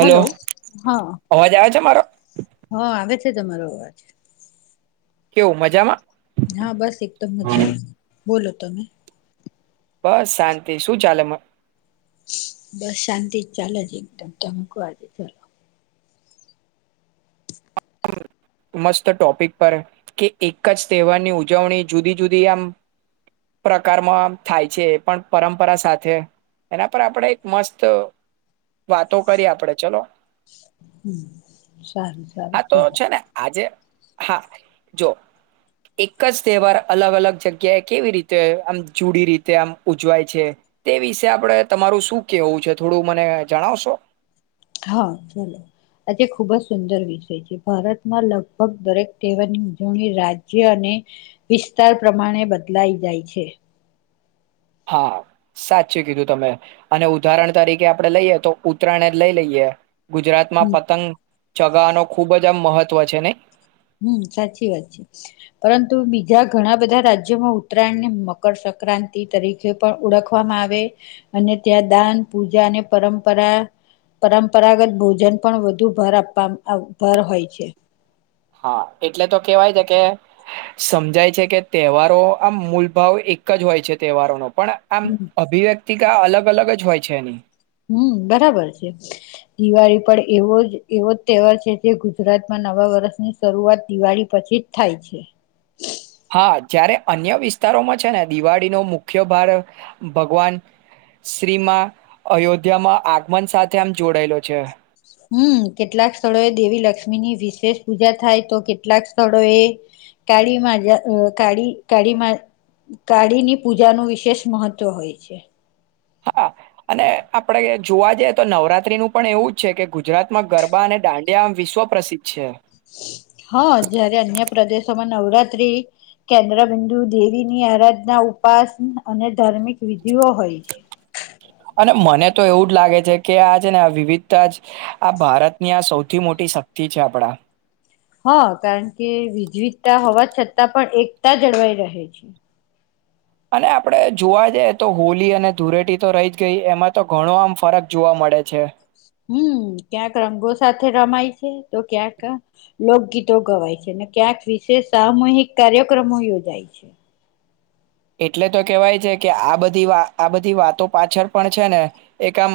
Hello. હા અવાજ આવે છે મારો? હા આવે છે તમારો અવાજ. કેવું મજામાં? હા બસ એકદમ મજા [inaudible] બોલો તમે. બસ શાંતિ શું ચાલે માં? બસ શાંતિ જ ચાલે છે એકદમ. તમે કહો આજે ચલો. હું મસ્ત ટોપિક પર કે એક જ તહેવારની ઉજવણી જુદી-જુદી આમ પ્રકારમાં આમ થાય છે એ પણ પરંપરા સાથે, એના પર આપણે એક મસ્ત વાતો કરી આપણેે ચલો. હમ્મ, સારું-સારું ચલો. જે હા જો એક જ તહેવાર અલગ-અલગ જગ્યાએ કેવી રીતે આમ જુડી રીતે આમ ઉજવાય છે. તે વિશે આપણે તમારું શું કેવું છે થોડું મને જણાવશો? હા ભલે. આજે ખૂબ જ સુંદર વિષય છે. ભારતમાં લગભગ દરેક તહેવારની ઉજવણી રાજ્ય અને વિસ્તાર પ્રમાણે બદલાઈ જાય છે. હા સાચું કીધું તમે, અને ઉદાહરણ તરીકે આપણે લઈએ તો ઉત્તરાયણ જ લઈ લઈએ. ગુજરાત માં પતંગ ચગાવાનું ખુબ જ આમ મહત્વ છે નહીં? હમ્મ સાચી વાત છે. પરંતુ બીજા ઘણા બધા રાજ્યોમાં ઉત્તરાયણને મકરસક્રાંતિ તરીકે પણ ઓળખવામાં આવે, અને ત્યાં દાન, પૂજા અને પરંપરા પરંપરાગત ભોજન પણ વધુ ભાર આપવા આવ ભાર હોય છે. હા એટલે તો કહેવાય છે કે સમજાય છે કે તહેવારો આમ મૂલભાવ એક જ હોય છે તહેવારોનો પણ આમ હમ અભિવ્યક્ વ્યક્તિકા અલગ-અલગ જ હોય છે એની. હમ્મ બરાબર છે. દિવાળી પણ એવો જ એવો જ તહેવાર છે જે ગુજરાતમાં નવા વર્ષની શરૂઆત દિવાળી પછી જ થાય છે. હા જયારે અન્ય વિસ્તારોમાં છે ને દિવાળીનો મુખ્ય ભાર ભગવાન શ્રી માં અયોધ્યામાં આગમન સાથે આમ જોડાયેલો છે. હમ્મ, કેટલાક સ્થળોએ દેવી લક્ષ્મીની વિશેષ પૂજા થાય, તો કેટલાક સ્થળો એ કાળીમાં અહ કાળી-કાળીમાં કાળીની પૂજાનું વિશેષ મહત્વ હોય છે. હા અને આપડે જોવા જઈએ તો નવરાત્રીનું પણ એવું જ છે કે ગુજરાતમાં ગરબા અને દાંડિયા આમ વિશ્વ પ્રસિદ્ધ છે. હા જયારે અન્ય પ્રદેશોમાં નવરાત્રી કેન્દ્ર બિંદુ દેવી ની આરાધના, ઉપાસ અને ધર્મિક વિધિઓ હોય છે. અને મને તો એવું જ લાગે છે કે આ છે ને આ વિવિધતા જ આ ભારતની આ સૌથી મોટી શક્તિ છે આપણા. હા કારણ કે વિજવિધતા હોવા છતાં પણ એકતા જળવાઈ રહે છે. અને આપડે જોવા જાઈએ તો હોલી અને ધૂળેટી તો રહી જ ગઈ, એમાં તો ઘણો આમ ફરક જોવા મળે છે. હમ્મ, ક્યાંક રંગો સાથે રમાય છે, તો ક્યાંક લોકગીતો ગવાય છે, અને ક્યાંક વિશેષ સામૂહિક કાર્યક્રમો યોજાય છે. એટલે તો કહેવાય છે કે આ બધી વા આ બધી વાતો પાછળ પણ છે ને એક આમ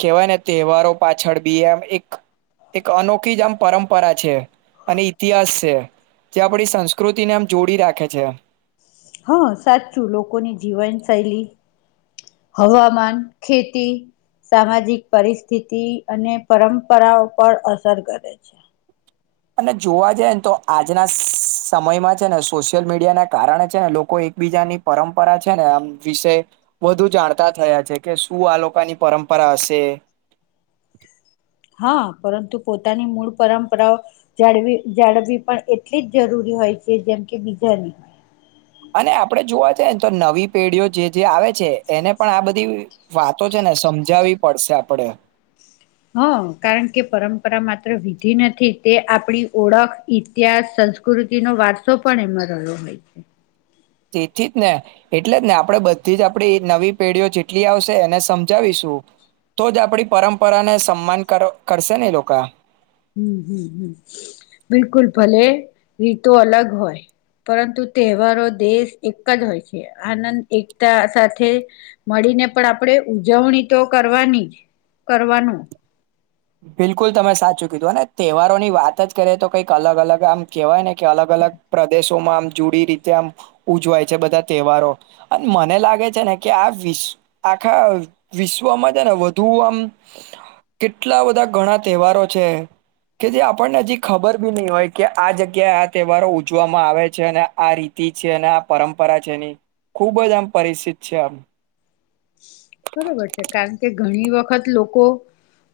કહેવાય ને તહેવારો પાછળ બી આમ એક-એક અનોખી જ આમ પરંપરા છે, અને ઇતિહાસ છે. જે આપણી સંસ્કૃતિને આમ જોડી રાખે છે. હા સાચું. લોકોની જીવનશૈલી, હવામાન, ખેતી, સામાજિક પરિસ્થિતિ અને પરંપરાઓ પર અસર કરે છે. અને જોવા જાઈએ ને તો આજના સમયમાં છે ને સોશિયલ મીડિયા ના કારણે છે ને લોકો એકબીજાની પરંપરા છે ને આમ વિશે વધુ જાણતા થયા છે કે શું આ લોકાની પરંપરા હશે. હા પરંતુ પોતાની મૂળ પરંપરાઓ જાળવી-જાળવી પણ એટલી જ જરૂરી હોય છે જેમ કે બીજાની. અને આપડે જોવા જઈએ ને તો નવી પેઢીઓ જે-જે આવે છે એને પણ આ બધી વાતો છે ને સમજાવવી પડશે આપણે. હા કારણ કે પરંપરા માત્ર વિધિ નથી, તે આપણી ઓળખ, ઇતિહાસ, સંસ્કૃતિનો વારસો પણ એમાં રહ્યો હોય છે. તેથી જ ને એટલે જ ને આપણે બધી જ આપડી નવી પેઢીઓ જેટલી આવશે એને સમજાવીશું, તો જ આપણી પરંપરાને સન્માન કર કરશે ને લોકા. હમ્મ-હમ્મ-હમ્મ-હમ્મ બિલકુલ. ભલે રીતો અલગ હોય પરંતુ તહેવારો દેશ એક જ હોય છે, આનંદ, એકતા સાથે મળીને પણ આપણેે ઉજવણી તો કરવાની જ, કરવાનું. બિલકુલ તમે સાચું કીધું, અને તહેવારો ની વાત જ કરે તો કંઈક અલગ-અલગ આમ કહેવાય ને કે અલગ-અલગ પ્રદેશ શો માં આમ જુડી રીતે આમ ઉજવાય છે બધા તહેવારો, અને મને લાગે છે ને કે આ વિશ આખા વિશ્વમાં છે ને વધુ આમ કે કેટલા બધા ઘણા તહેવારો છે કે જે આપણને હજી ખબર બી નહી હોય કે આ જગ્યાએ આ તહેવારો ઉજવામાં આવે છે, અને આ રીતિ છે, અને આ પરંપરા છે ની, ખૂબ જ આમ પરિસિત છે આમ. બરોબર છે કારણ કે ઘણી વખત લોકો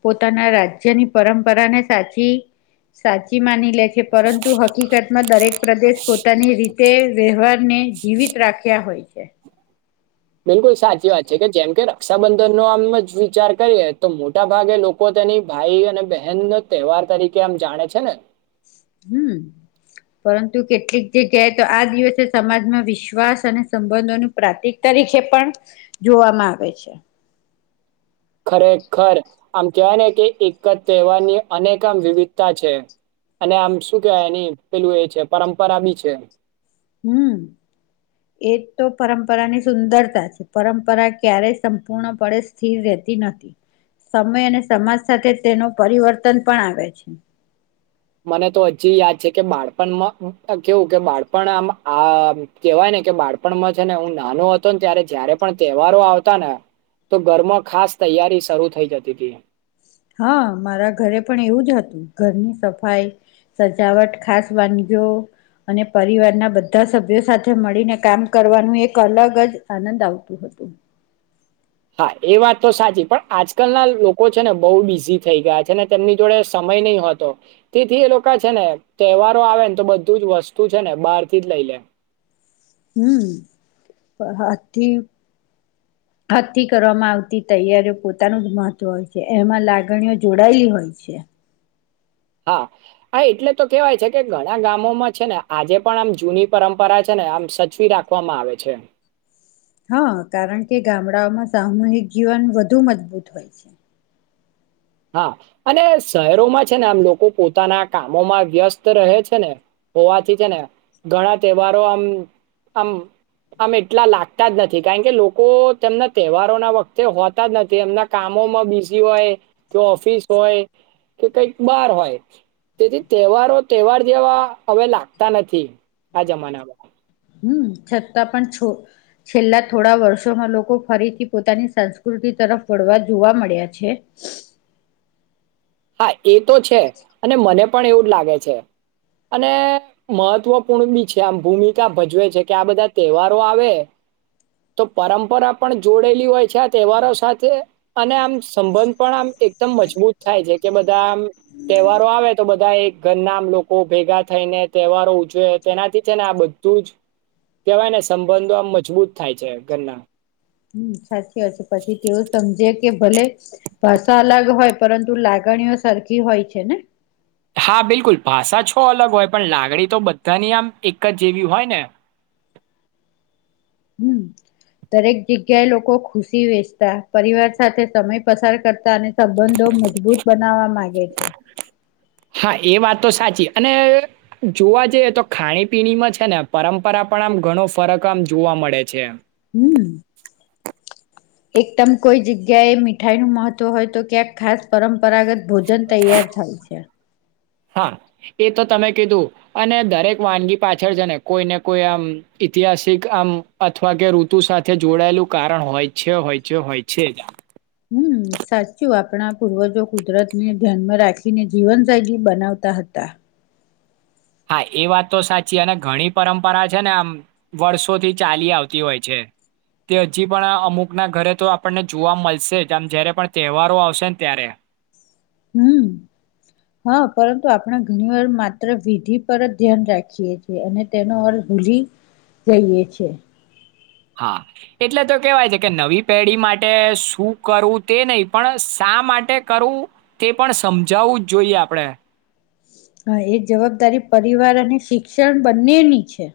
પોતાના રાજ્યની પરંપરાને સાચી સાચી માની લે છે પરંતુ હકીકતમાં દરેક પ્રદેશ પોતાની રીતે વ્યવહાર ને જીવિત રાખ્યા હોય છે. બિલકુલ સાચી વાત છે કે જેમ કે રક્ષાબંધનનો આમ જ વિચાર કરીએ તો મોટા ભાગે લોકો તેની ભાઈ અને બહેન ન તહેવાર તરીકે આમ જાણે છે ને હમ પરંતુ કેટલીક જગ્યાએ તો આ દિવસે સમાજમાં વિશ્વાસ અને સંબંધોનું પ્રાતિક વીષે પણ જોવામાં આવે છે. ખરેખર આમ કહેવાય ને કે એક જ તહેવારની અનેક આમ વિવિધતા છે અને આમ શું કેવાય એની પેલું એ છે પરંપરા બી છે. હમ એ તો પરંપરાની સુંદરતા છે પરંપરા ક્યારેય સંપૂર્ણપણે સ્થિર રહેતી નથી સમય અને સમાજ સાથે તેનું પરિવર્તન પણ આવે છે. મને તો હજી યાદ છે કે બાળપણમાં કેવું કે બાળપણ આમ આ કેહેવાય ને કે બાળપણમાં છે ને હું નાનો હતો ને ત્યારે જયારે પણ તહેવારો આવતા ને તો ઘરમાં ખાસ તૈયારી શરૂુ થઈ જતી હતી. હા મારા ઘરે પણ એવું જ હતું ઘરની સફાઈ સજાવટ ખાસ વાનગીઓ અને પરિવારના બધા સભ્યો સાથે મળીને કામ કરવાનું એક અલગ જ આનંદ આવતું હતું. હા એ વાત તો સાચી પણ આજકાલના લોકો છે ને બહુ બિઝી થઈ ગયા છે ને તેમની જોડે સમય નહી હોતો તેથી એ લોકો છે ને તહેવારો આવે ને તો બધું જ વસ્તુ છે ને બહાર થી જ લઈ લે. હમથી હથી કરવામાં આવતી તૈયારીઓ પોતાનું જ મહત્વ હોય છે એમાં લાગણીઓ જોડાયેલી હોય છે. હા હ એટલે તો કેવાય છે કે ઘણા ગામોમાં છે ને આજે પણ આમ જૂની પરંપરા છે ને આમ સચવી રાખવામાં આવે છે. હા કારણ કે ગામડાઓમાં સામૂહિક જીવન વધુ મજબૂત હોય છે. હા અને શહેરોમાં છે ને આમ લોકો પોતાના કામોમાં વ્યસ્ત રહે છે ને હોવાથી છે ને ઘણા તહેવારો આમ આમ આમ એટલા લાગતા જ નથી કારણ કે લોકો તેમના તહેવારો ના વખતે હોતા જ નથી એમના કામોમાં બિઝી હોય કે ઓફિસ હોય કે કઈક બાર હોય તેથી તહેવારો તહેવાર જેવા હવે લાગતા નથી આ જમાનામાં. હમ છતાં પણ છ છેલ્લા થોડા વર્ષોમાં લોકો ફરીથી પોતાની સંસ્કૃતિ તરફ વળવા જોવા મળ્યા છે. હા એ તો છે અને મને પણ એવું જ લાગે છે અને મહત્વપૂર્ણ બી છે આમ ભૂમિકા ભજવે છે કે આ બધા તહેવારો આવે તો પરંપરા પણ જોડેલી હોય છે આ તહેવારો સાથે અને આમ સંબંધ પણ આમ એકદમ મજબૂત થાય છે. કે બધા આમ તહેવારો આવે તો બધા એ ઘરના આમ લોકો ભેગા થઈને તહેવારો ઉજવે તેનાથી છે ને આ બધું જ કેહેવાય ને સંબંધો આમ મજબૂત થાય છે ઘરના. હમ સાચી વાત છે પછી તેઓ સમજે કે ભલે ભાષા અલગ હોય પરંતુ લાગણીઓ સરખી હોય છે ને. હા બિલકુલ ભાષા છો અલગ હોય પણ લાગણી તો બધાની આમ એક જ જેવી હોય ને. હમ દરેક જગ્યાએ લોકો ખુશી વેચતા પરિવાર સાથે સમય પસાર કરતા અને સંબંધો મજબૂત બનાવવા માંગે છે હા એ વાત તો સાચી અને જોવા જઈએ તો ખાણીપીણીમાં છે ને પરંપરા પણ આમ ઘણો ફરક આમ જોવા મળે છે. હમ એકદમ કોઈ જગ્યાએ મીઠાઈ નું મહત્વ હોય તો ક્યાંક ખાસ પરંપરા પરરાગત ભોજન તૈયાર થાય છે. હા એ તો તમે કીધું અને દરેક વાનગી પાછળ છે ને કોઈ ને કોઈ આમ ઇતિહાસિક આમ અથવા કે ઋતુ સાથે જોડાયેલું કારણ હોય છે હોય છે હોય છે જ આ હમ સાચું આપણા પૂર્વજો કુદરત ને ધ્યાનમાં રાખીને જીવન જૈલી બનાવતા હતા હા એ વાત તો સાચી અને ઘણી પરંપરા છે ને આમ વર્ષોથી ચાલી આવતી હોય છે તે હજી પણ અમુકના ઘરે તો આપણને જોવા મળશે જ આમ જયારે પણ તહેવારો આવશે ને ત્યારે હમ હા પરંતુ આપણે ઘણી વાર માત્ર વિધિ પર જ ધ્યાન રાખીએ છ છેએ અને તેનો અર્થ ભૂલી જઈએ છે હા એટલે તો કેવાય છે કે નવી પેઢી માટે શું કરવું તે નહી પણ શા માટે કરવું તે પણ સમજાવવું જ જોઈએ આપણે હા એ જવાબદારી પરિવાર અને શિક્ષણ બંનેની છે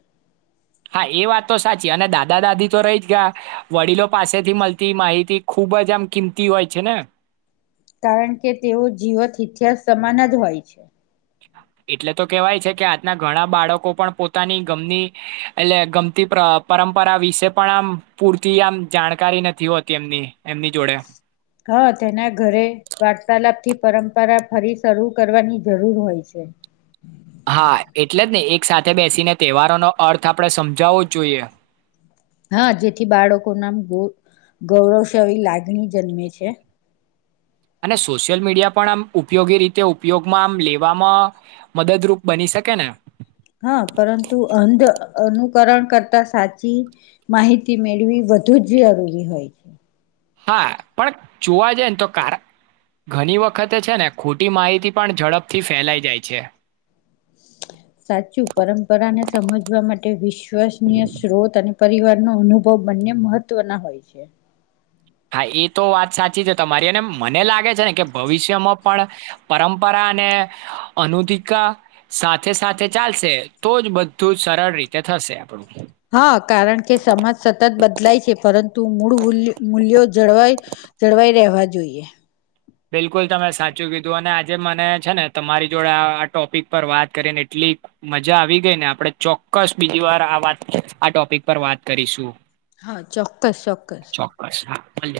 હા એ વાત તો સાચી અને દાદા દાદી તો રહી જ ગયા વડીલો પાસેથી મળતી માહિતી ખૂબ જ આમ કિંમતી હોય છે ને કારણ કે તેઓ જીવત ઇતિહાસ સમાન જ હોય છે એટલે તો કેવાય છે કે આજના ઘણા બાળકો પણ પોતાની ગમતી એટલે ગમતી પરંપરા વિશે પણ આમ પૂરતી આમ જાણકારી નથી હોતી એમની એમની જોડે હા તેના ઘરે વાર્તાલાપ થી પરંપરા ફરી શરૂ કરવાની જરૂર હોય છે હા એટલે જ ને એક સાથે બેસીને તહેવારોનોો અર્થ આપણે સમજાવવો જ જોઈએ હા જેથી બાળકો નામ ગ ગૌરવશયી લાગણી જન્મે છે અને સોશિયલ મીડિયા પણ આમ ઉપયોગી રીતે ઉપયોગમાં આમ લેવામાં મદદરૂપ બની શકે ને હા પરંતુ અંધ અનુકરણ કરતા સાચી માહિતી મેળવી વધુ જ જરૂરી હોય છે હા પણ જોવા જાય ને તો કાર ઘણી વખતે છે ને ખોટી માહિતી પણ ઝડપથી ફેલાઈ જાય છે સાચું પરંપરાને સમજવા માટે વિશ્વસનીય સ્ત્રોત અને પરિવારનો અનુભવ બંને મહત્વના હોય છે હા એ તો વાત સાચી છે તમારીને મને લાગે છે ને કે ભવિષ્યમાં પણ પરંપરા અને અનુધિકા સાથે સાથે ચાલશે તો જ બધું જ સરળ રીતે થશે આપણું હા કારણ કે સમાજ સતત બદલાય છે પરતુ તું મૂળ મૂલ્ય મૂલ્યો જળવાય જળવાઈ રહેવા જોઈએ બિલકુલ તમે સાચું કીધું અને આજે મને છે ને તમારી જોડે આ ટોપિક પર વાત કરીને એટલી મજા આવી ગઈ ને આપણે ચોક્કસ બીજી વાર આ વાત આ ટોપિક પર વાત કરીશું હા ચોક્કસ ચોક્કસ. અલ.